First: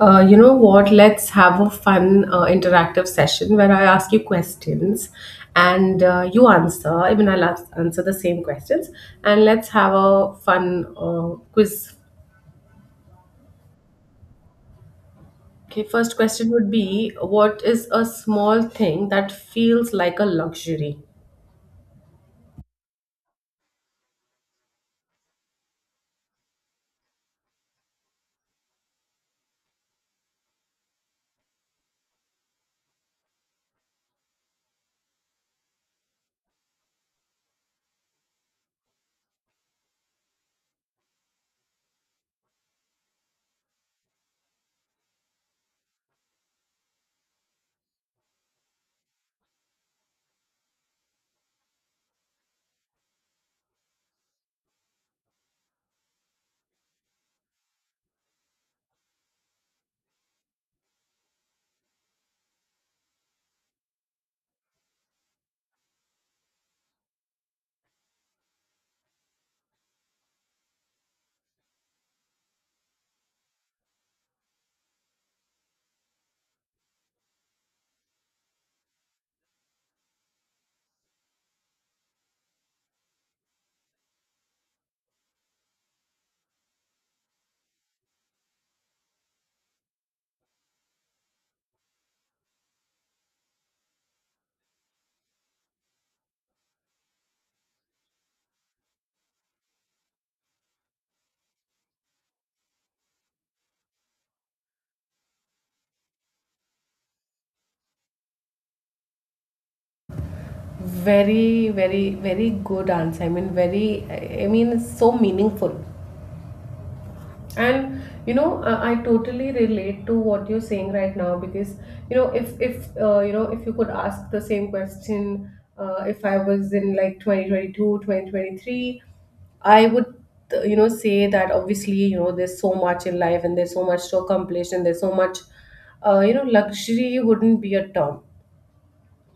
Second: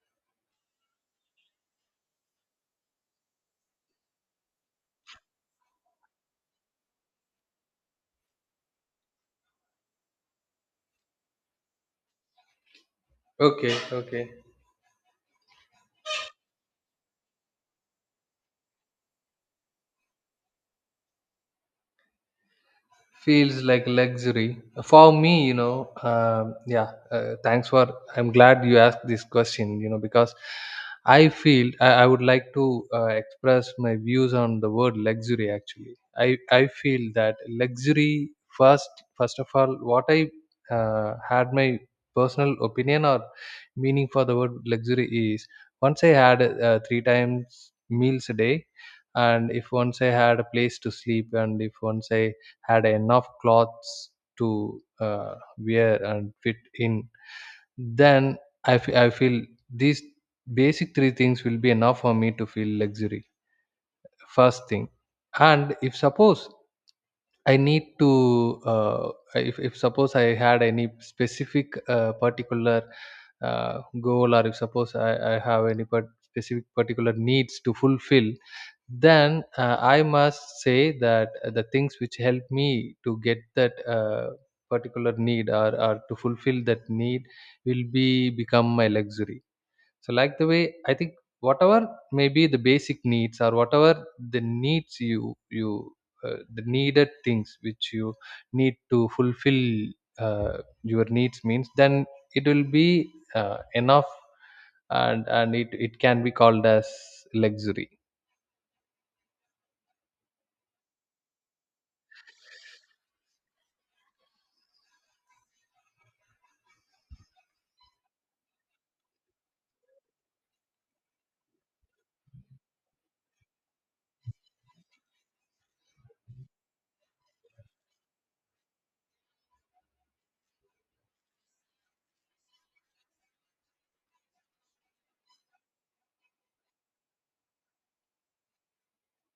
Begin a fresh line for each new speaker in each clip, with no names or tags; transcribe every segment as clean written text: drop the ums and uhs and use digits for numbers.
You know what? Let's have a fun interactive session where I ask you questions and you answer. I mean, I'll ask, answer the same questions, and let's have a fun quiz.
Okay, okay.
Okay, first question would be, what is a small thing that feels like a luxury?
Feels like luxury for me, you know. Yeah, thanks for. I'm glad you asked this question, you know, because I feel I would like to express my views on the word luxury. Actually, I feel that luxury first of all, what I had my personal opinion or meaning for the word luxury is once I had three times meals a day, and if once I had a place to sleep, and if once I had enough clothes to wear and fit in then I feel these basic three things will be enough for me to feel luxury first thing. And if suppose I need to uh, if suppose I had any specific particular goal, or if suppose I have any specific particular needs to fulfill, then I must say that the things which help me to get that particular need, or to fulfill that need, will be become my luxury. So like the way I think, whatever may be the basic needs, or whatever the needs you the needed things which you need to fulfill your needs means, then it will be enough. And it can be called as luxury.
Very good answer. I mean, very, I mean, it's so meaningful. And you know, I totally relate to what you're saying right now, because you know, if you know, if you could ask the same question, if I was in like 2022, 2023, I would, you know, say that obviously, you know, there's so much in life and there's so much to accomplish and there's so much, you know, luxury wouldn't be a term.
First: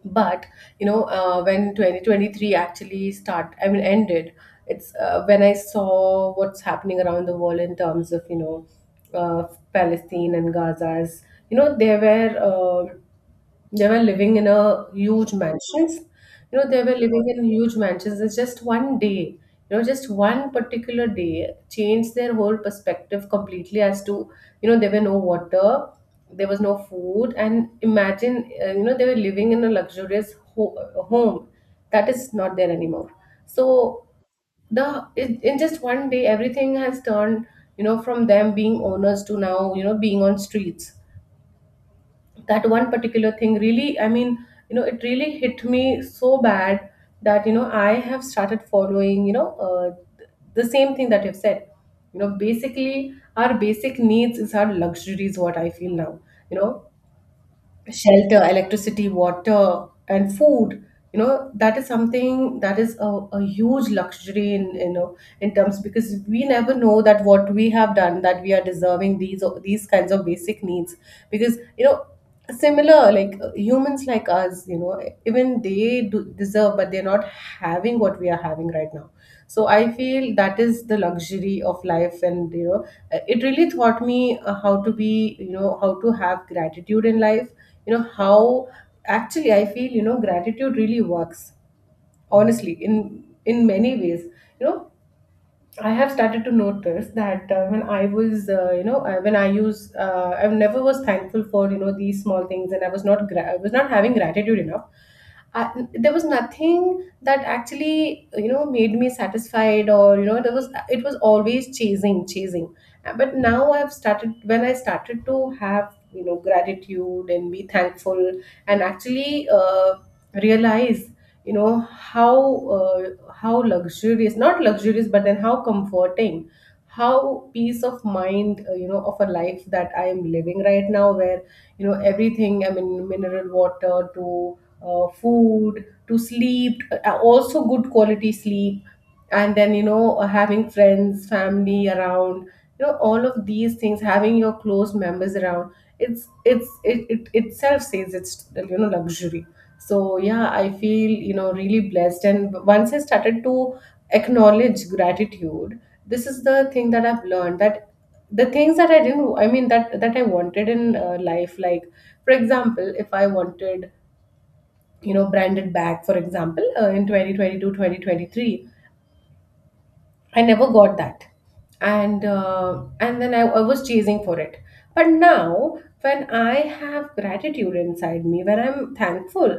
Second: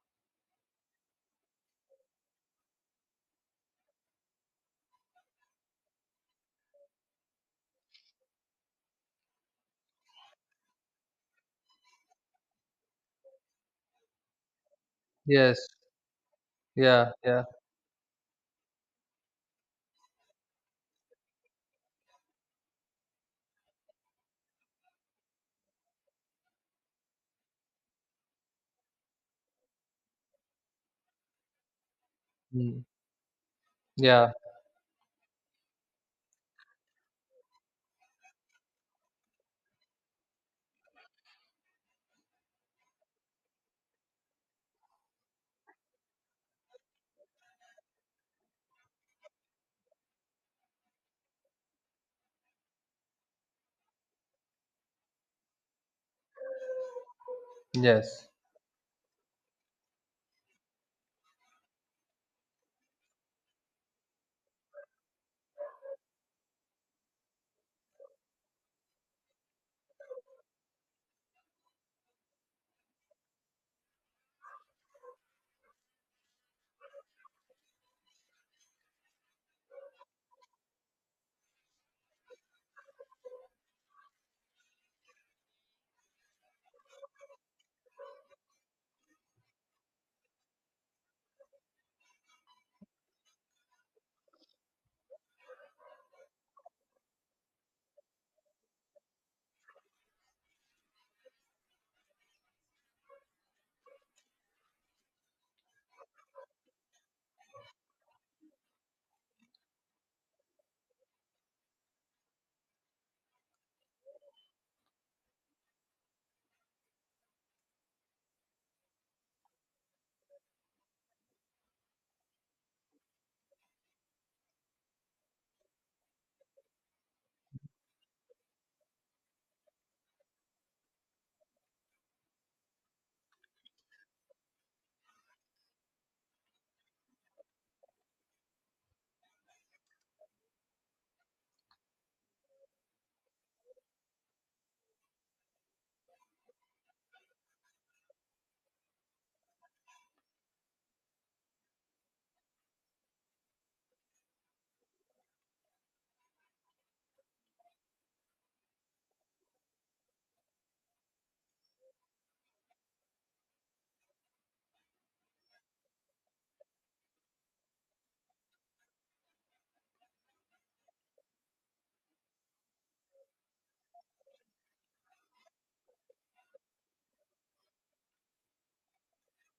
But you know, when 2023 actually start, I mean ended, it's when I saw what's happening around the world in terms of, you know, uh, Palestine and Gaza's, you know, there were they were living in a huge
Yes.
mansions. You know, they were
Yeah,
living in
yeah,
huge mansions. It's just one day, you know, just one particular day changed their whole perspective completely as to, you know, there were no water, there was no food, and imagine, you know, they were living in a home. That is not there
mm,
anymore. So
yeah,
in just one day, everything has turned, you know, from them being owners to now, you know, being on streets. That one particular thing really, I mean, you know, it really hit me so bad that you know, I have started following, you know, the same thing that you've said. You know, basically our basic needs is our luxuries, what I feel now, you know,
yes,
shelter, electricity, water, and food. You know, that is something that is a huge luxury, in you know, in terms, because we never know that what we have done that we are deserving these kinds of basic needs. Because you know, similar like humans like us, you know, even they do deserve, but they're not having what we are having right now. So I feel that is the luxury of life, and you know, it really taught me how to be, you know, how to have gratitude in life. You know how, actually I feel, you know, gratitude really works honestly in many ways, you know. I have started to notice that when I was, you know, when I use, I never was thankful for, you know, these small things, and I was not, gra- I was not having gratitude enough. I, there was nothing that actually, you know, made me satisfied, or you know, there was, it was always chasing. But now I've started, when I started to have, you know, gratitude and be thankful, and actually realize, you know, how uh, how luxurious, not luxurious, but then how comforting, how peace of mind, you know, of a life that I am living right now, where you know, everything, I mean mineral water to food to sleep, also good quality sleep, and then you know, having friends, family around, you know, all of these things, having your close members around. It itself says it's, you know, luxury. So yeah, I feel, you know, really blessed, and once I started to acknowledge gratitude, this is the thing that I've learned, that the things that I didn't, I mean that I wanted in life, like for example, if I wanted, you know, branded bag for example, in 2022, 2023. I never got that, and then I was chasing for it. But now, when I have gratitude inside me, when I'm thankful,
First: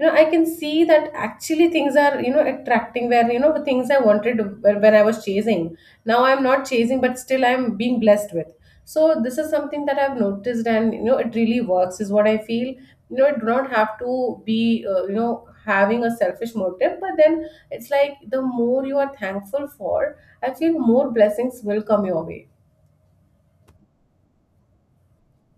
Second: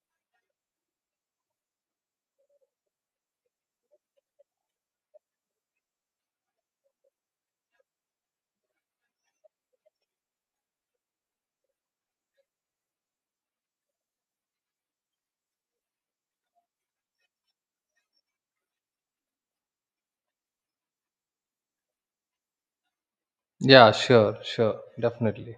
you know, I can see that actually things are, you know, attracting, where you know, the things I wanted when I was chasing. Now I'm not chasing, but still I'm being blessed with. So this is something that I've noticed, and you know, it really works, is what I feel. You know, I do not have to be you know, having a selfish motive, but then it's like the more you are thankful for, I feel more blessings will come your way.
yeah, sure, sure, definitely.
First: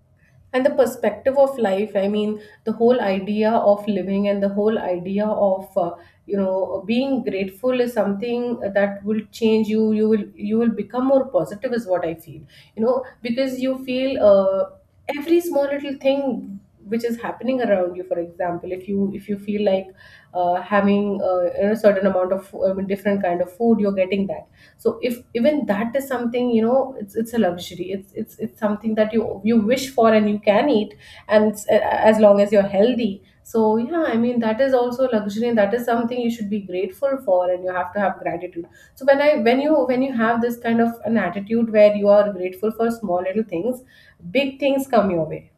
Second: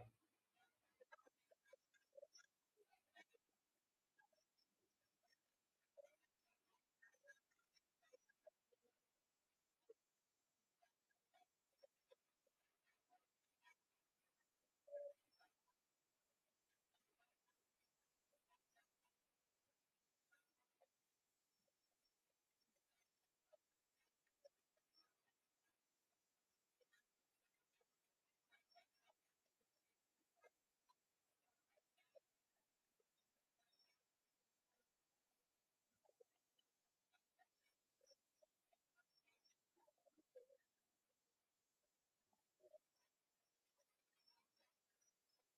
And the perspective of life, I mean, the whole idea of living and the whole idea of you know, being grateful is something that will change you. You will become more positive, is what I feel. You know, because you feel every small little thing which is happening around you. For example, if you feel like having a certain amount of different kind of food, you're getting that. So if even that is something, you know, it's a luxury, it's something that you wish for and you can eat. And it's, as long as you're healthy. So yeah, I mean that is also luxury, and that is something you should be grateful for, and you have to have gratitude. So when I when you have this kind of an attitude where you are grateful for small little things, big things come your way.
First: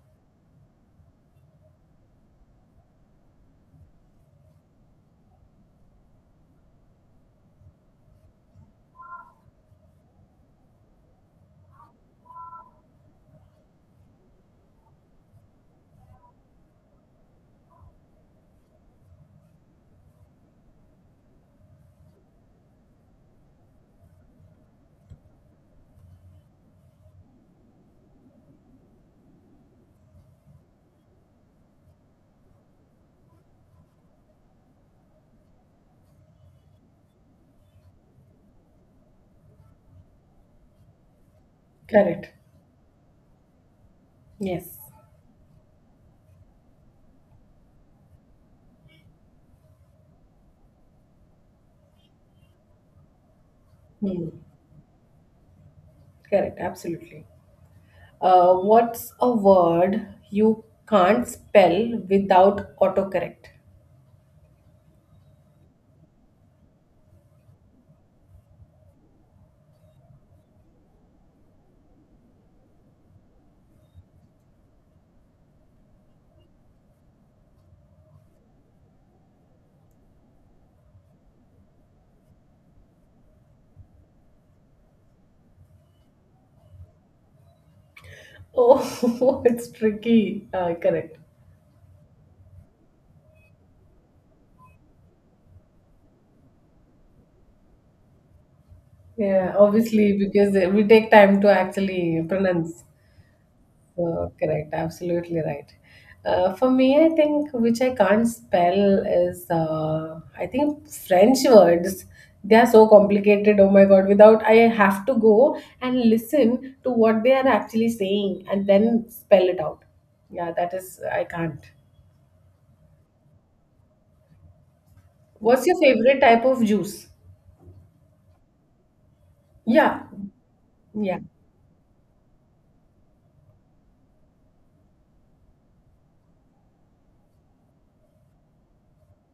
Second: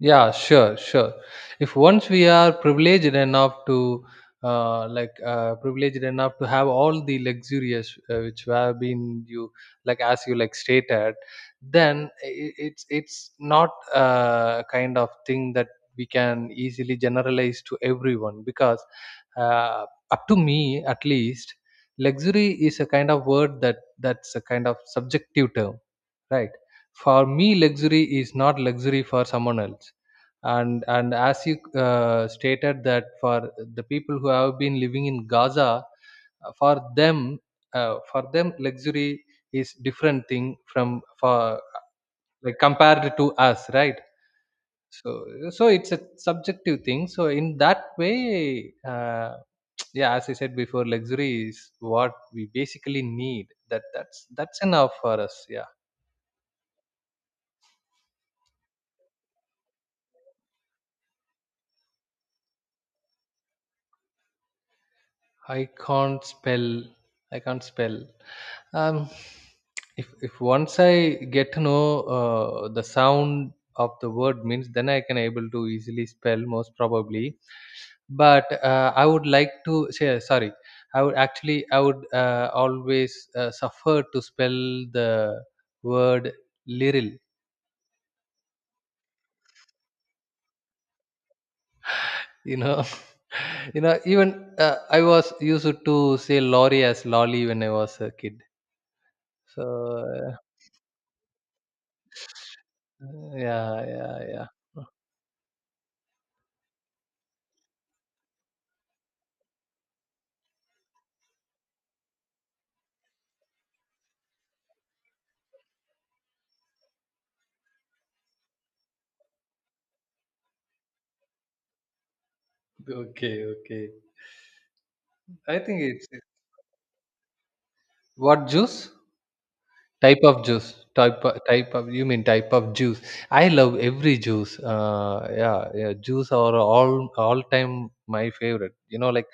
Yeah, sure, sure. If once we are privileged enough to, privileged enough to have all the luxurious which have been you, like, as you like stated, then it's not a kind of thing that we can easily generalize to everyone because, uh, up to me at least, luxury is a kind of word that that's a kind of subjective term, right? For me, luxury is not luxury for someone else. And as you stated that for the people who have been living in Gaza, uh, for them for them luxury is different thing from for
Correct,
like compared to us, right?
yes.
So so it's a subjective thing. So in that way, yeah, as I said before, luxury is what we basically need. That that's
Hmm.
that's enough for us. Yeah.
Correct, absolutely. What's a word you can't spell without autocorrect?
I can't spell. I can't spell. Um, if once I get to know the sound of the word means, then I can able to easily spell most probably. But I would like to say sorry. I would actually I would always suffer to spell the word literal.
Oh, it's tricky. Correct.
You know, you know. Even I was used to say lorry as lolly when I was a kid.
Yeah,
So
obviously,
uh,
because we take time to actually pronounce.
yeah, yeah,
So
yeah.
correct, absolutely right. For me, I think which I can't spell is, I think French words. They are so complicated. Oh my God! Without, I have to go and listen to what they are actually saying and then spell it out. Yeah, that is I can't.
Okay, okay. I
What's your
think it's
favorite type of juice?
what juice?
Yeah,
Type of juice.
yeah.
Type of you mean type of juice. I love every juice. Yeah, yeah, juice are all time my favorite. You know, like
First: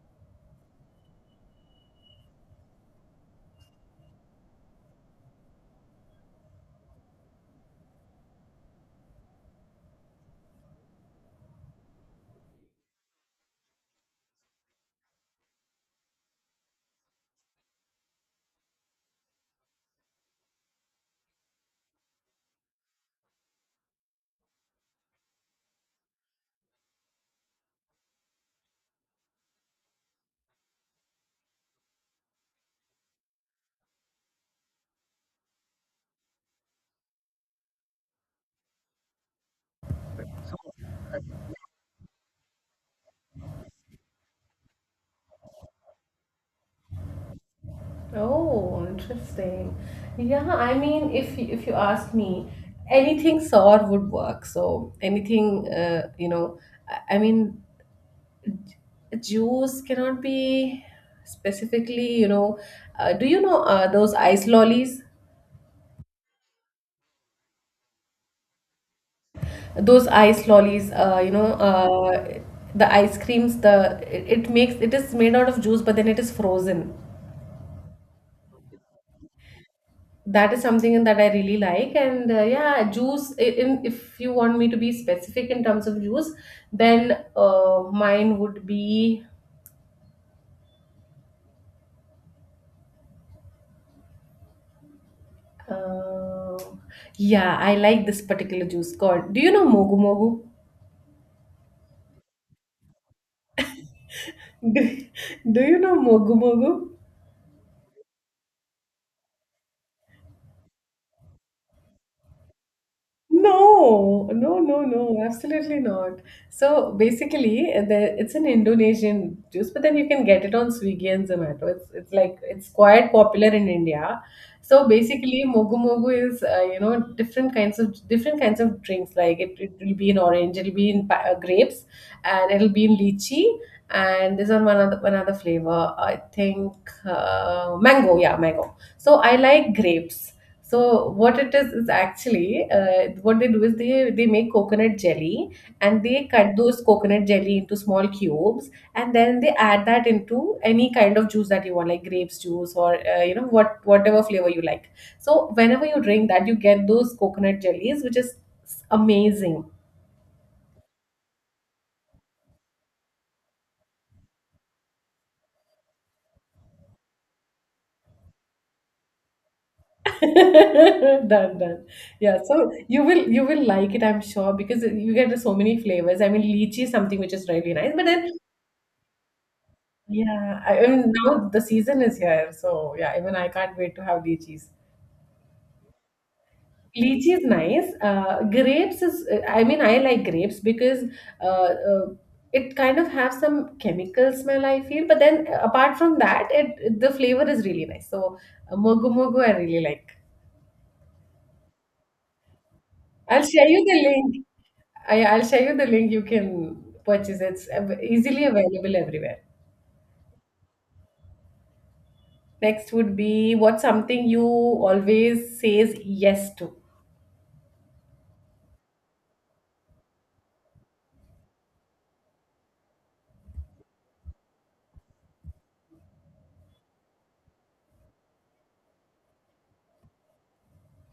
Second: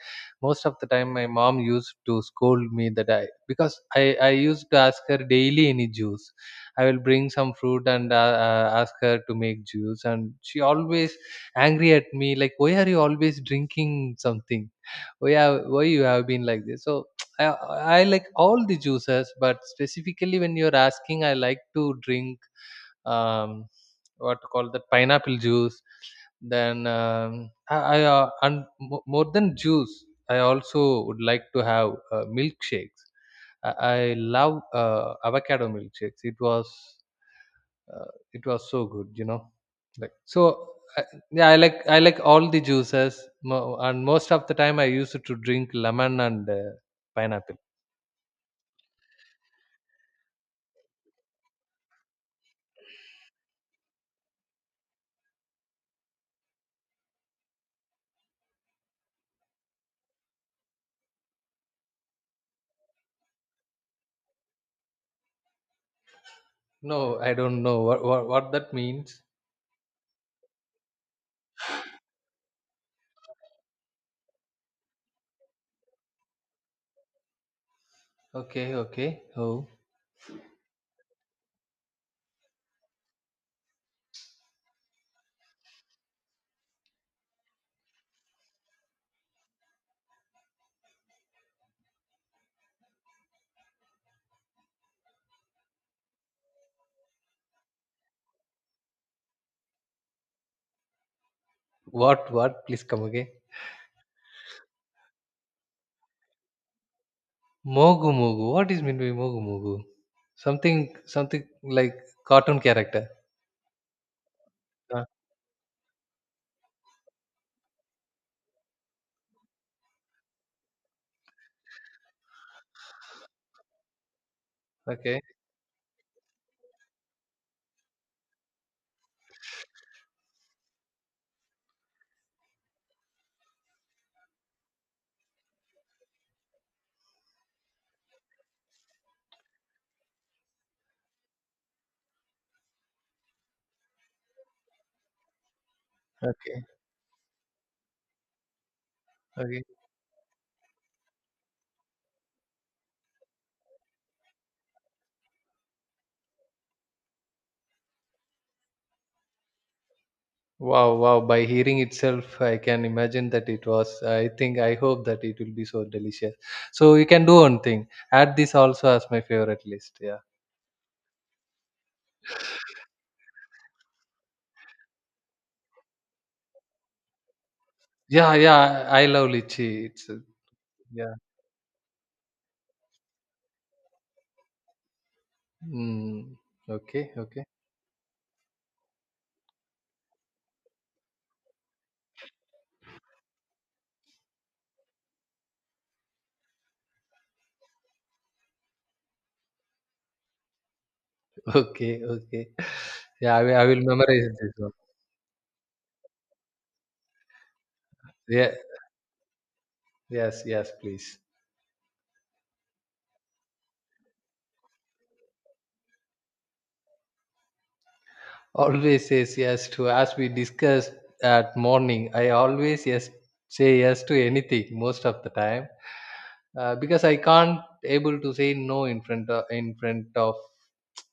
most of the time my mom used to scold me that I because I used to ask her daily any juice. I will bring some fruit and ask her to make juice, and she always angry at me like why are you always drinking something? Why have, why you have been like this? So I, I like all the juices, but specifically when you're asking, I like to drink um, what to call that pineapple juice. Then I and more than juice, I also would like to have milkshakes. I love avocado milkshakes. Uh, it was so good, you know. Like so, I, yeah, I like all the juices, and most of the time I used to drink lemon and pineapple.
Oh, interesting. Yeah, I mean, if you ask me, anything sour would work. So anything, you know, I mean, ju- juice cannot be specifically, you know. Do you know those ice lollies?
No, I don't know what what that means.
Those ice lollies, you know, the ice creams. It makes, it is made out of juice, but then it is frozen.
Okay, okay. Oh,
That is something that I really like, and yeah, juice I- in if you want me to be specific in terms of juice, then mine would be uh, yeah, I like this particular juice called, do you know mogu mogu?
what? Please come again.
Do you know mogu mogu?
Mogu Mogu. What is meant by Mogu Mogu? Something like cartoon character.
No, no, no,
Ah,
no, absolutely not. So basically, the, it's an Indonesian juice, but then you can get it on Swiggy and Zomato. It's like, it's quite popular in India. So
okay,
basically, mogu mogu is, you know, different kinds of drinks. Like it will be in orange, it'll be in grapes, and it'll be in lychee, and there's one other flavor. I think mango. Yeah, mango. So I like grapes. So what it is actually, what they do is they make coconut jelly, and they cut
okay,
those coconut jelly into small cubes, and then they
okay.
add that into any kind of juice that you want, like grapes juice, or you know, whatever flavor you like. So whenever you drink that, you get those coconut jellies, which is amazing.
Wow, wow. By hearing itself, I can imagine that it was. I think I hope that it will be so delicious. So you can do one thing. Add this also as my favorite list. Yeah,
Done, done. Yeah, so you will like it, I'm sure, because you get so many flavors. I mean lychee is something which is really nice, but then,
yeah, yeah. I love lychee. It's
yeah, I mean
yeah.
now the season is here, so yeah, even I can't wait to have lychees.
Mm, okay,
Lychee is
okay.
nice. Grapes is, I mean, I like grapes because uh, uh, it kind of have some chemical smell, I feel. But then apart from that, it the flavor is really nice. So mogu mogu, I really like.
Okay, okay. Yeah,
I'll
I
share
will
you the
memorize
link.
this one.
I'll share you the link. You can purchase it. It's easily
Yeah,
available everywhere.
yes, yes, please.
Next would be, what something you always says yes to.
Always says yes to, as we discussed at morning, I always say yes to anything most of the time because I can't able to say no in front of, in front of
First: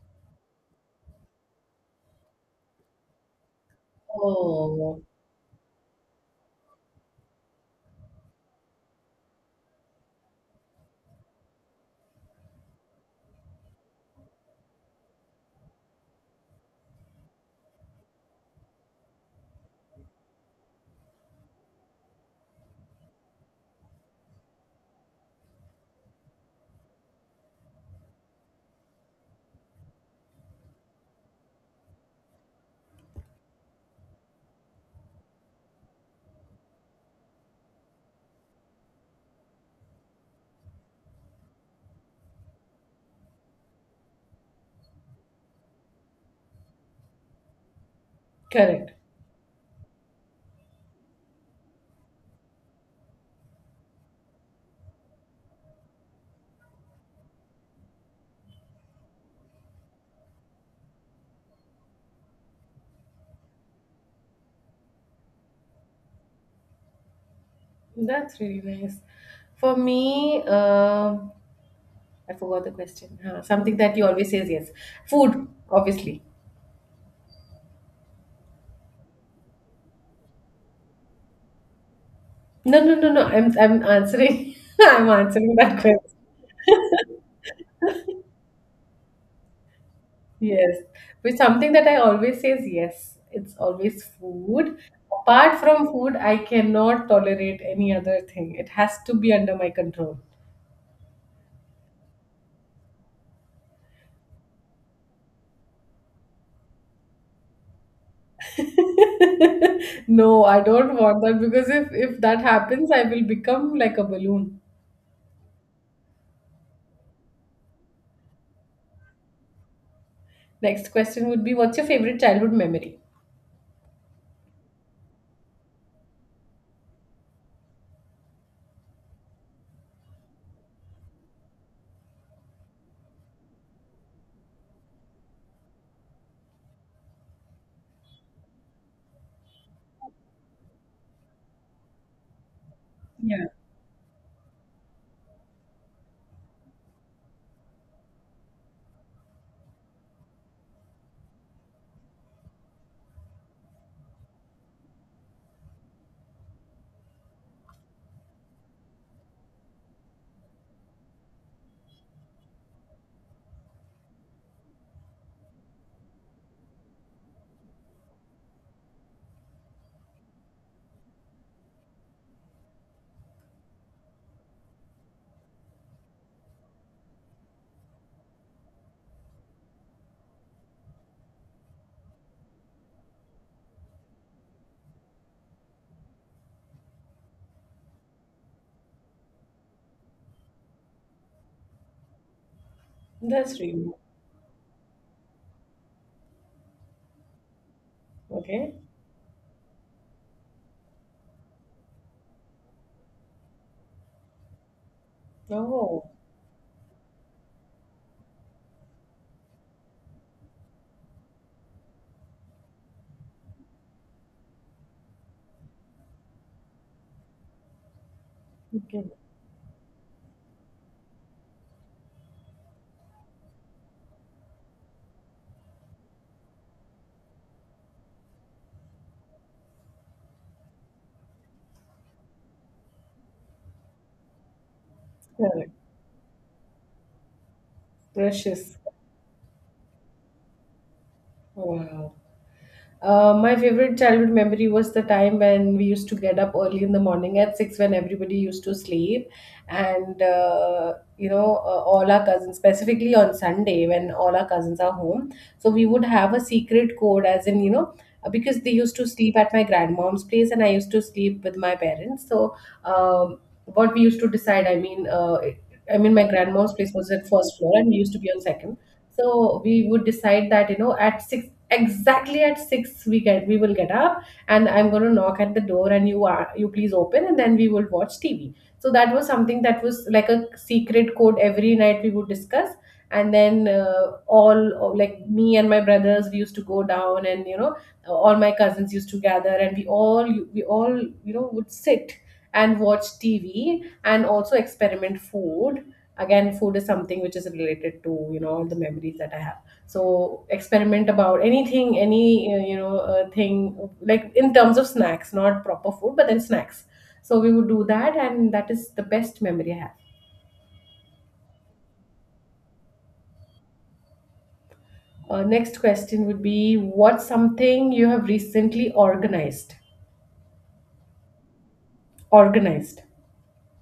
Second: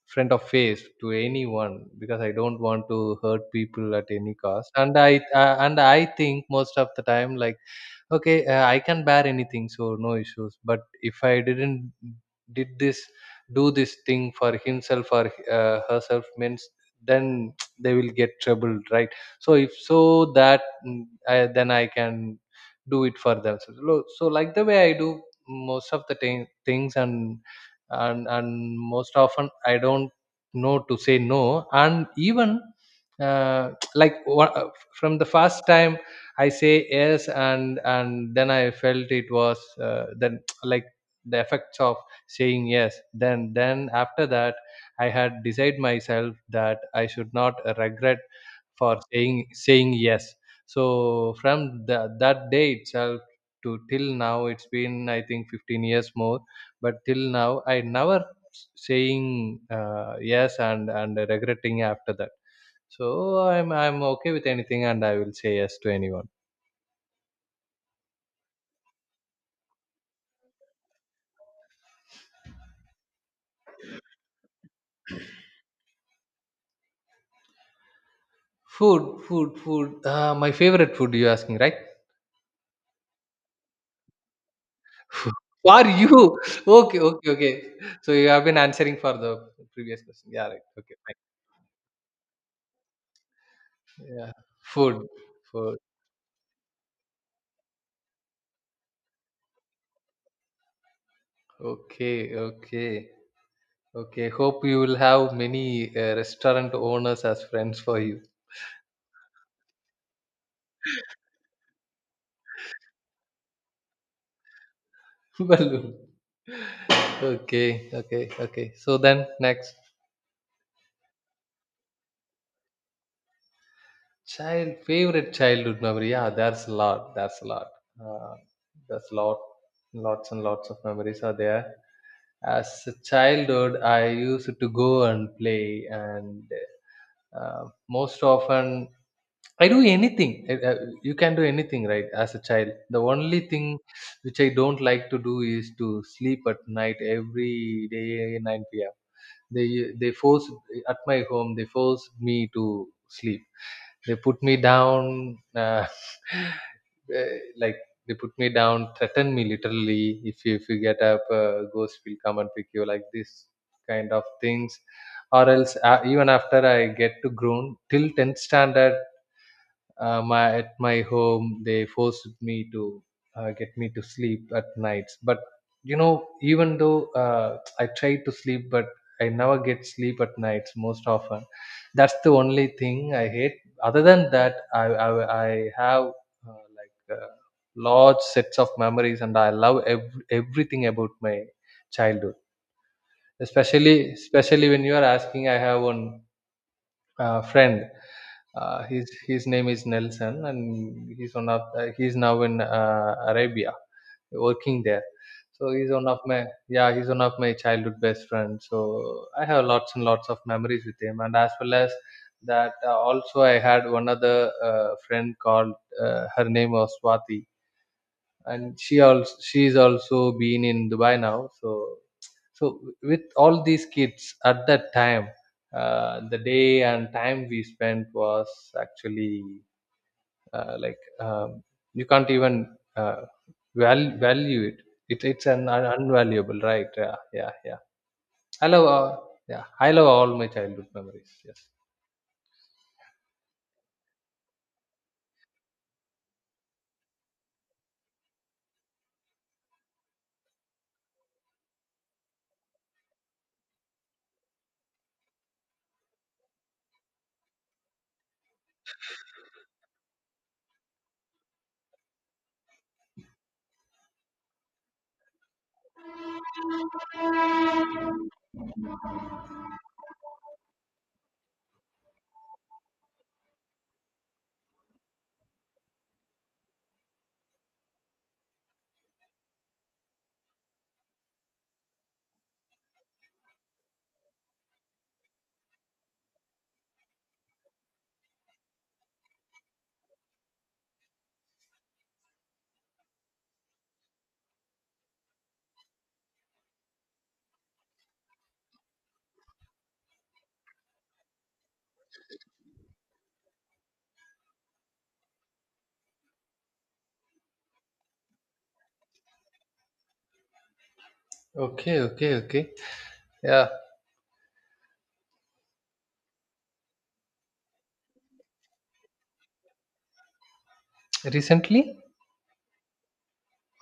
front of face to anyone because I don't want to hurt people at any cost.
Oh,
And I think most of the time like okay, I can bear anything so no issues. But if I didn't did this do this thing for himself or herself means, then they will get troubled, right? So if so that mm, then I can do it for themselves. So like the way I do most of the things, and most often I don't know to say no. And even uh, like wha- from the first time I say yes, and then I felt it was then like the effects of saying yes. Then after that, I had decided myself that I should not regret
correct.
for saying yes. So from the, that day itself to till now, it's been I think 15 years more. But till now, I never saying yes and regretting after that. So I'm okay with anything, and I will say yes to anyone.
That's really nice. For me, I forgot the question. Huh, something that you always says yes. Food, obviously.
Food, food, food. My favorite food you're asking, right?
No, no, no, no. I'm answering. I'm answering that
For
question.
you. Okay, okay, okay. So you have been answering for the previous question. Yeah, right.
Yes.
Okay, fine.
With something that I always says yes. It's always
Yeah.
food.
Food,
Apart
food.
from food, I cannot tolerate any other thing. It has to be under my control.
Okay, okay, okay. Hope you will have many restaurant owners as friends for you.
No, I don't want that, because if that happens, I will become like a balloon.
Balloon. Okay, okay, okay. So then next.
Next question would be, what's your favorite childhood memory?
Child favorite childhood memory. Yeah, there's a lot. There's a lot. Uh, there's lot, lots and lots of memories are there. As a childhood, I used to go and play, and uh, most often I do anything. You can do anything, right? As a child, the only
Yeah.
thing which I don't like to do is to sleep at night every day 9 p.m. They they forced at my home. They forced me to sleep, they put me down, eh, like they put me down, threaten me literally. If if you get up, ghost will come and pick you, like this kind of things. Or else, even after I get to grown till 10th standard, my at my home they forced me to get me to sleep at nights. But you know, even though I try to sleep, but I never get sleep at nights most often. That's the only thing I hate. Other than that, I have uh, like uh, large sets of memories, and I love everything about my childhood.
That's really
Especially when you are asking, I have one friend,
okay.
his name is Nelson, and he's one of he's now in Arabia, working there. So he's one
Oh,
of my yeah he's one of my childhood best friends. So I have lots and lots of memories with him, and as well as that, also I had one other friend called her name was Swati, and
okay.
she's also been in Dubai now. So so with all these kids at that time, the day and time we spent was actually uh, like um, you can't even uh, value it. It it's an
Correct.
unvaluable, right? Yeah, yeah, yeah. I
Precious.
love yeah I love all my childhood memories. Yes.
Wow. My favorite childhood memory was the time when we used to get up early in the morning at 6 when everybody used to sleep, and all our cousins, specifically on Sunday when all our cousins are home, so we would have a secret code, as in because they used to sleep at my grandmom's place and I used to sleep with my parents. So um, what we used to decide, I mean my grandmom's place was at first floor and we used to be on second. So we would decide that you know at six exactly at 6 we will get up, and I'm going to knock at the door and you please open, and then we will watch TV. So that was something that was like a secret code. Every night we would discuss. And then all like me and my brothers, we used to go down, and you know all my cousins used to gather, and we all you know would sit and watch TV and also experiment food. Again, food is something which is related to you know all the memories that I have. So experiment about anything, any thing, like in terms of snacks, not proper food, but then snacks. So we would do that, and that is the best memory I have.
Okay, okay, okay. Yeah.
Next question would be, what's something you have recently organized?
Recently.
Organized.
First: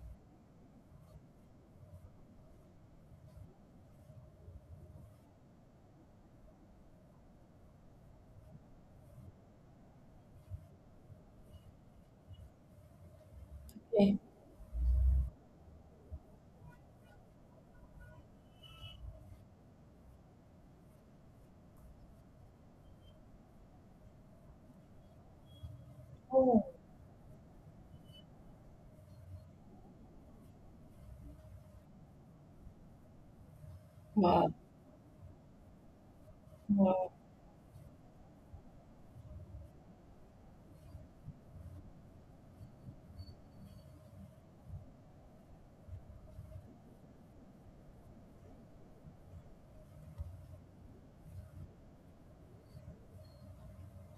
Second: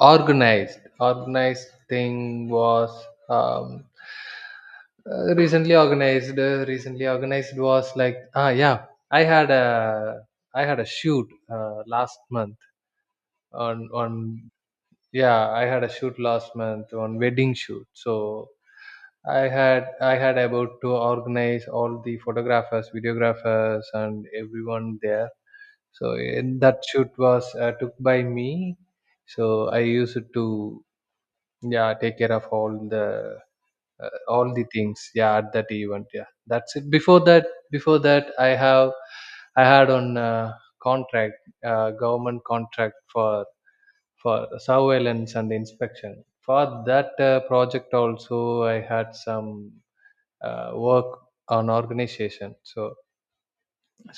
Organized thing was um, recently organized. Recently organized was like ah yeah, I had a I had a shoot last month
Okay.
on yeah I had a shoot last month on wedding shoot. So I had about to organize all the photographers, videographers, and everyone there. So
Oh,
that shoot was took by me. So I used it to yeah take care of
wow.
all the things, yeah, at that event. Yeah, that's it.
Wow.
Before that, I have I had on contract government contract for surveillance and inspection. For that project also I had some work on organization. So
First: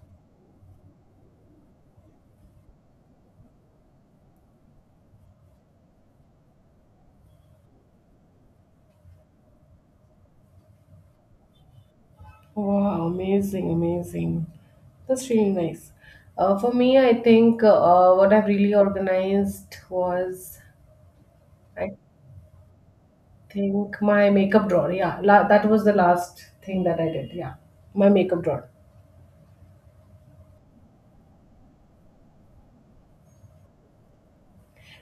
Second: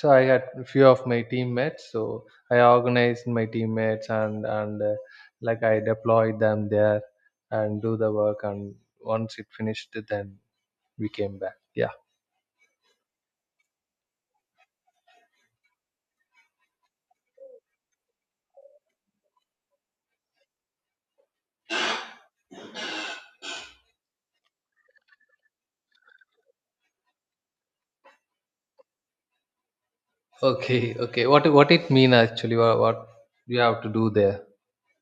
so I had a few of my teammates. So I organized my teammates and like I deployed them there and do the work. And once it finished, then we came back. Yeah.
Wow, amazing, amazing. That's really nice. For me, I think what I've really organized was, I think, my makeup drawer. Yeah, that was the last thing that I did. Yeah, my makeup drawer.
Okay. Okay. What it mean actually? What you have to do there?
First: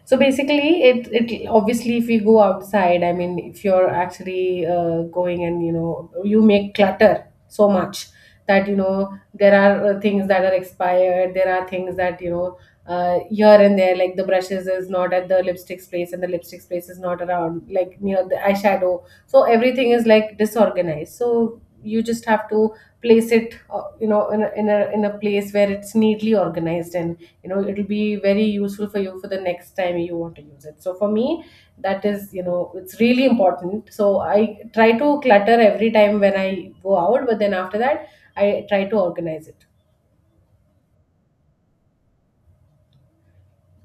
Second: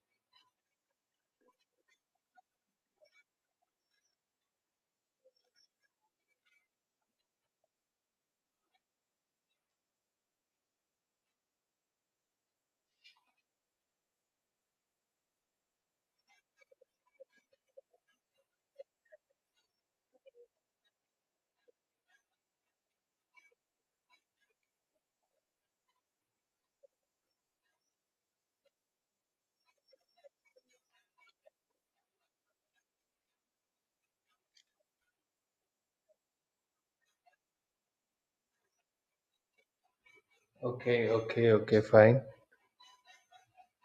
So basically, it obviously if we go outside, I mean, if you're actually going and you know you make clutter so much that you know there are things that are expired, there are things that you know here and there, like the brushes is not at the lipstick's place and the lipstick's place is not around, like near the eyeshadow. So everything is like disorganized. So you just have to place it you know in a, in a place where it's neatly organized, and you know it'll be very useful for you for the next time you want to use it. So for me, that is you know it's really important. So I try to clutter every time when I go out, but then after that I try to organize it.
Okay. Okay. Okay. Fine.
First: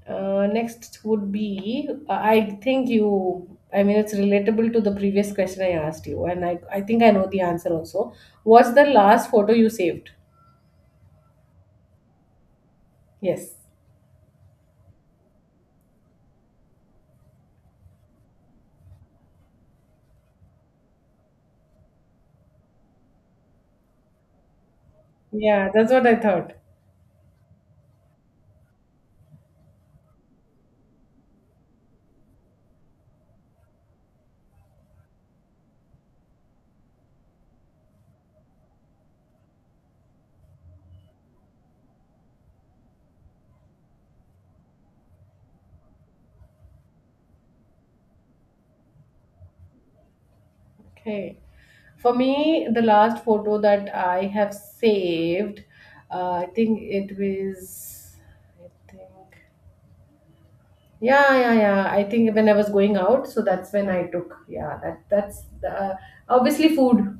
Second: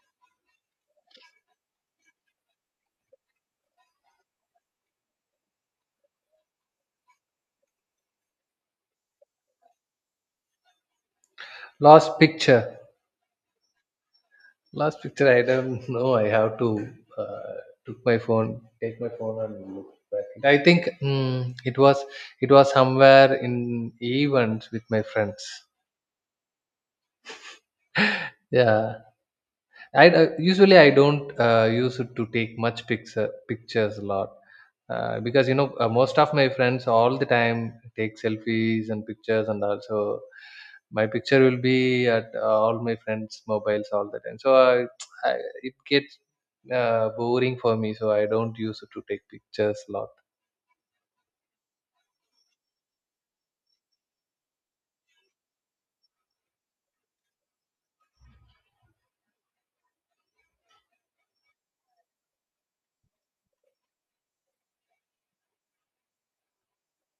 Next would be, I think you, I mean it's relatable to the previous question I asked you, and I think I know the answer also. What's the last photo you saved?
Last picture.
Yes.
Last picture, I don't know. I have to uh, take my phone, and look back. I think it was somewhere in events with my friends.
Yeah, that's what I thought.
Yeah, I usually I don't use it to take much pictures a lot because most of my friends all the time take selfies and pictures, and also my picture will be at all my friends' mobiles all the time. So I it gets boring for me. So I don't use it to take pictures a lot.
Okay. For me, the last photo that I have saved, I think it was, I think, yeah, yeah, yeah. I think when I was going out, so that's when I took. Yeah, that that's the, obviously food.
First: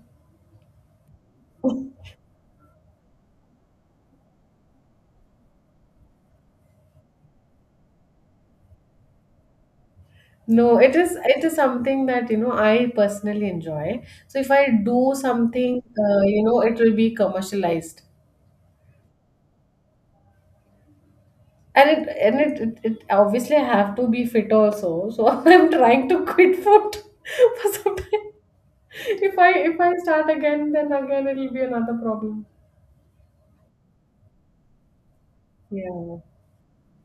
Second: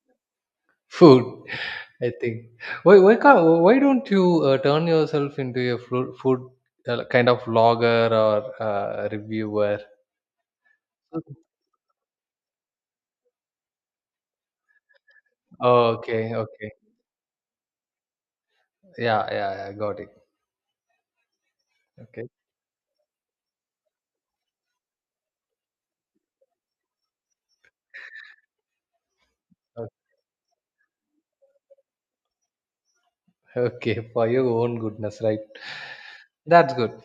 Food, I think. Why don't you turn yourself into a food kind of vlogger or reviewer?
No, it is something that you know I personally enjoy. So if I do something,
Okay,
you know,
okay.
it will be commercialized.
Yeah, yeah, yeah, got it.
and it
Okay.
and it, it, it obviously I have to be fit also. So I'm trying to quit food for some time. If I if
o-
I start again, then again it'll be another problem.
Okay, for your own goodness, right?
Yeah.
That's good.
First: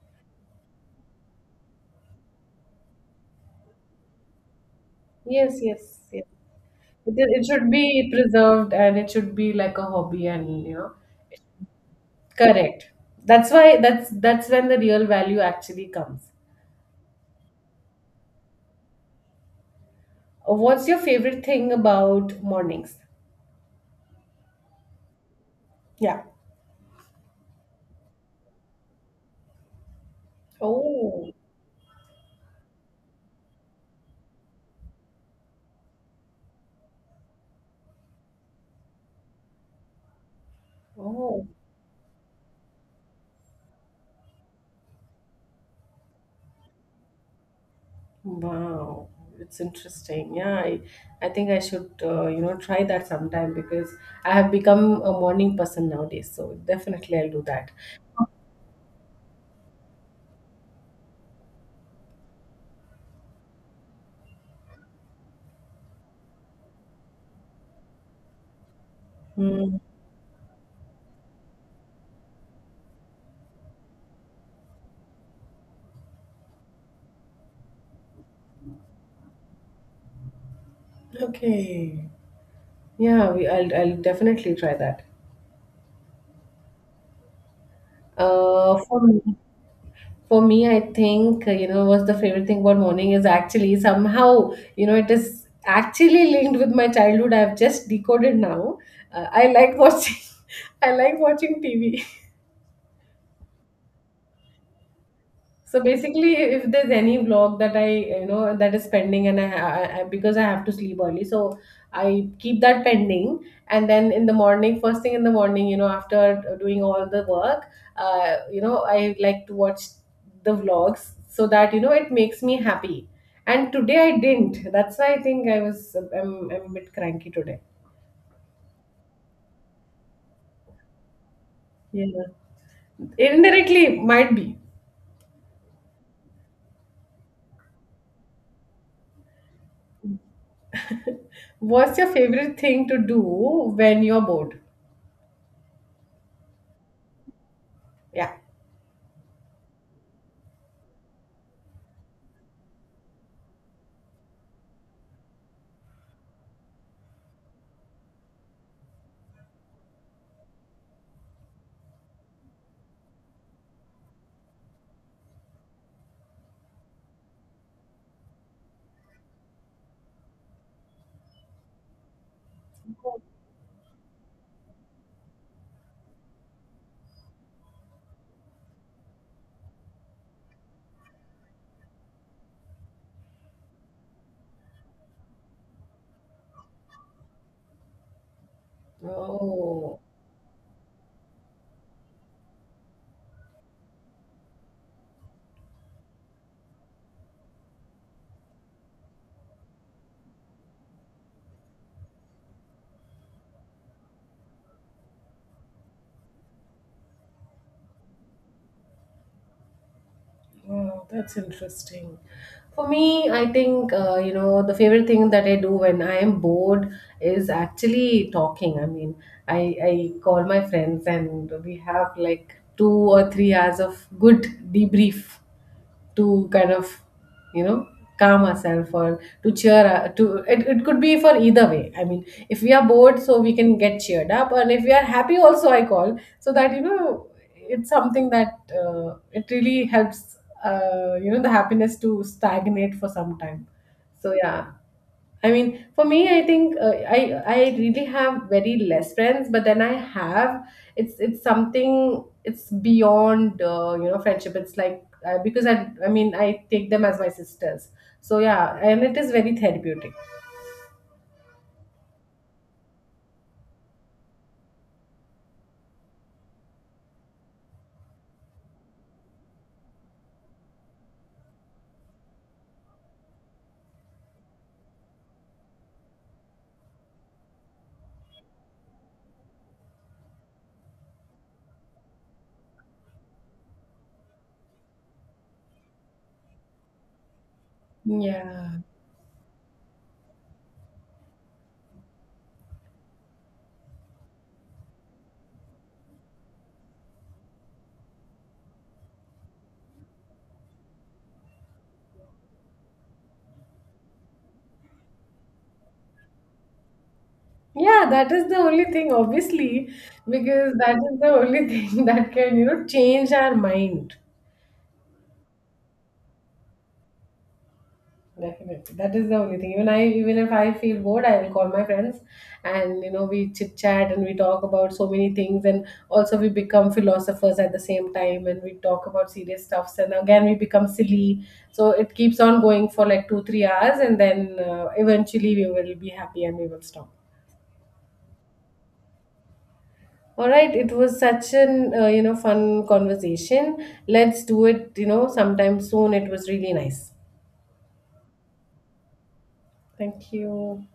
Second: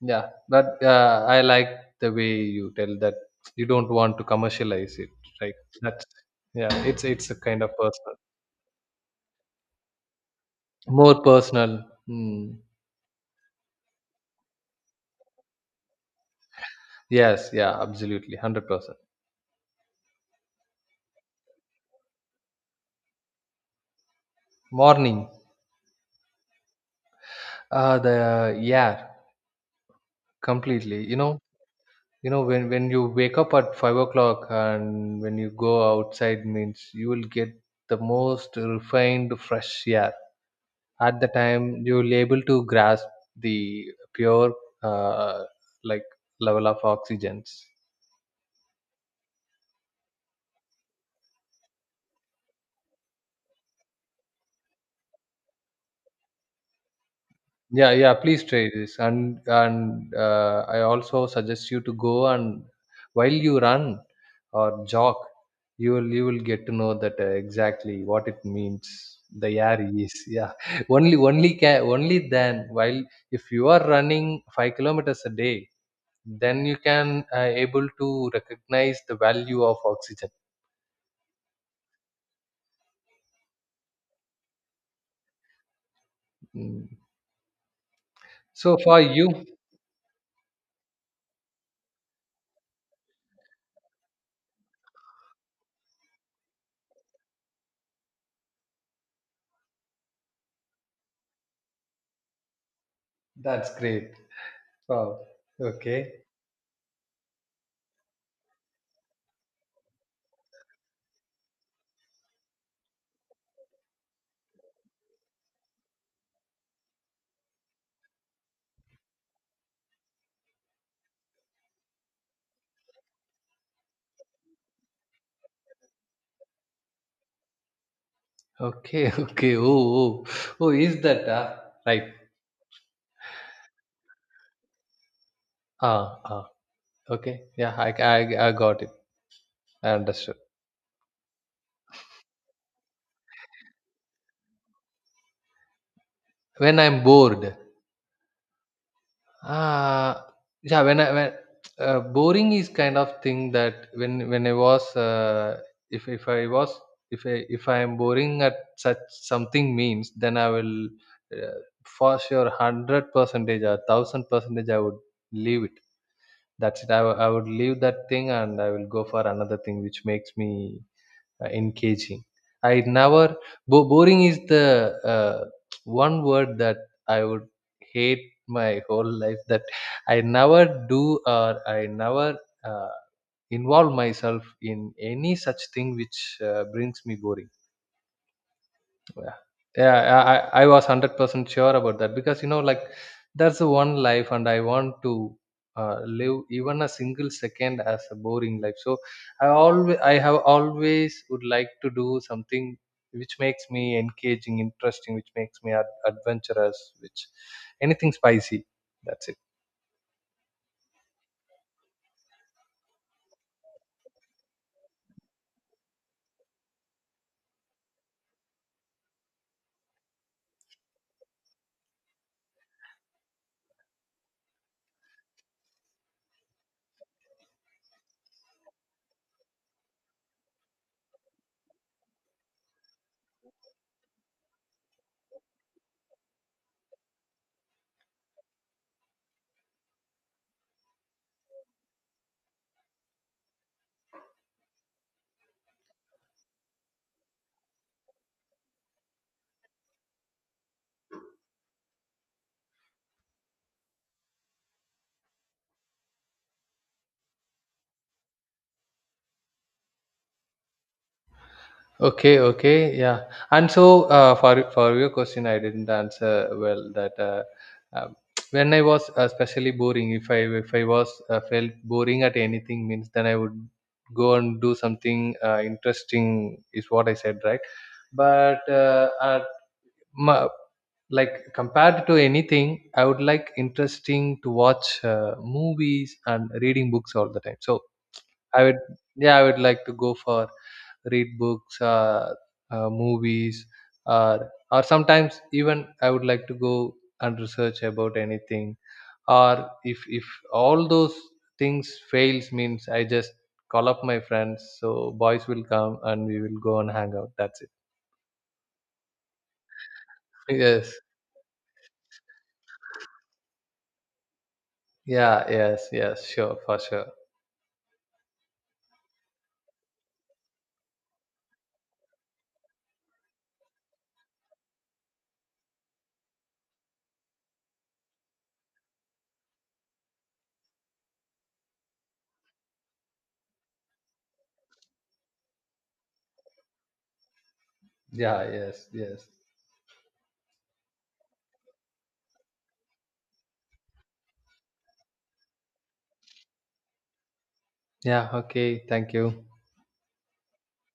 Yeah, but I like the way you tell that you don't want to commercialize it, right?
Yes, yes,
That's
yes.
Yeah, it's
It,
it's a
it
kind
should
of
be
personal,
preserved, and it should be like a hobby, and you know.
more personal. Hmm.
Correct. That's why that's when the real value actually comes.
Yes, yeah, absolutely, 100%.
What's your favorite thing about mornings?
Morning,
Yeah.
the yeah, completely.
Oh.
You know when you wake up at 5 o'clock and when you go outside means you will get the most refined fresh air. At the
Oh.
time you will able to grasp the pure uh, like level of oxygens.
Wow, it's interesting. Yeah, I think I should, you know, try that sometime because I have become a morning person nowadays. So definitely I'll do that.
Yeah, yeah, please try this. And I also suggest you to go and while you run or jog, you will get to know that exactly what it means. The
Mm,
air is yeah. Only only Can only then, while if you are running 5 kilometers a day, then you can able to recognize the value of oxygen.
okay. Yeah, I'll definitely try that.
Mm.
Uh,
So
for
for
me,
you,
for me, I think, you know, what's the favorite thing about morning is actually somehow, you know, it is actually linked with my childhood. I've just decoded now. I like watching, I like watching TV.
that's great. Wow.
So
Okay.
basically, if there's any vlog that I, you know, that is pending, and I because I have to sleep early, so I keep that pending. And then in the morning, first thing in the morning, you know, after doing all the work, you know, I like to watch the vlogs so that, you know, it makes me happy. And today I didn't. That's why I think I'm a bit cranky today.
Okay, okay. Oh, oh, oh, is that
Yeah.
right?
Indirectly, might be.
Ah, ah, okay. I got it. I understood.
What's your favorite thing to do when you're bored?
When I'm bored,
Yeah.
ah, yeah, boring is kind of thing that when I was, if I was, if I am boring at such something means, then uh, for sure, hundred percentage or thousand percentage, I would leave it. That's it. I would leave that thing and I will go for another thing which makes me engaging. I never bo- Boring is the one word that I would hate my whole life. That I never do, or I never uh, involve myself in any such thing which brings me boring. yeah
Oh.
yeah i i I was 100% sure about that, because you know, like, that's the one life, and I want to live even a single second as a boring life. So I have always would like to do something which makes me engaging, interesting, which makes me adventurous, which anything spicy, that's it.
Oh, that's interesting. For me, I think, you know, the favorite thing that I do when I am bored is actually talking. I mean, I call my friends, and we have like 2 or 3 hours of good debrief to kind of you know calm ourselves or to cheer to it could be for either way. I mean, if we are bored, so we can get cheered up, and if we are happy also I call so that you know it's something that it really helps you know the happiness to stagnate for some time. So yeah. I mean, for me, I think I really have very less friends, but then I have, it's something, it's beyond you know, friendship. It's like because I mean I take them as my sisters. So yeah, and it is very therapeutic.
Okay, okay, yeah. And so, for your question, I didn't answer well. That um, when I was especially boring, if I was felt boring at anything, means then I would go and do something interesting. Is what I said, right? But at my, like compared to anything, I would like interesting to watch movies and reading books all the time. So I would,
Yeah.
yeah, I would like to go for read books or movies, or sometimes even I would like to go and research about anything, or if all those things fails means I just call up my friends, so boys will come and we will go and hang out, that's it.
Yeah, that is the only thing, obviously, because
Yes,
that is the only thing that can, you know, change our mind.
yeah, yes, yes, sure, for sure.
Definitely. That is the only thing. Even if I feel bored, I will call my friends, and you know we chit chat and we talk about so many things, and also we become philosophers at the same time, and we talk about serious stuffs, and again we become silly. So it keeps on going for like 2 3 hours, and then eventually we will be happy and we will stop.
Yeah, yes, yes.
All right, it was such an you know fun conversation. Let's do it, you know, sometime soon. It was really nice.
Yeah, okay, thank you.
Thank you.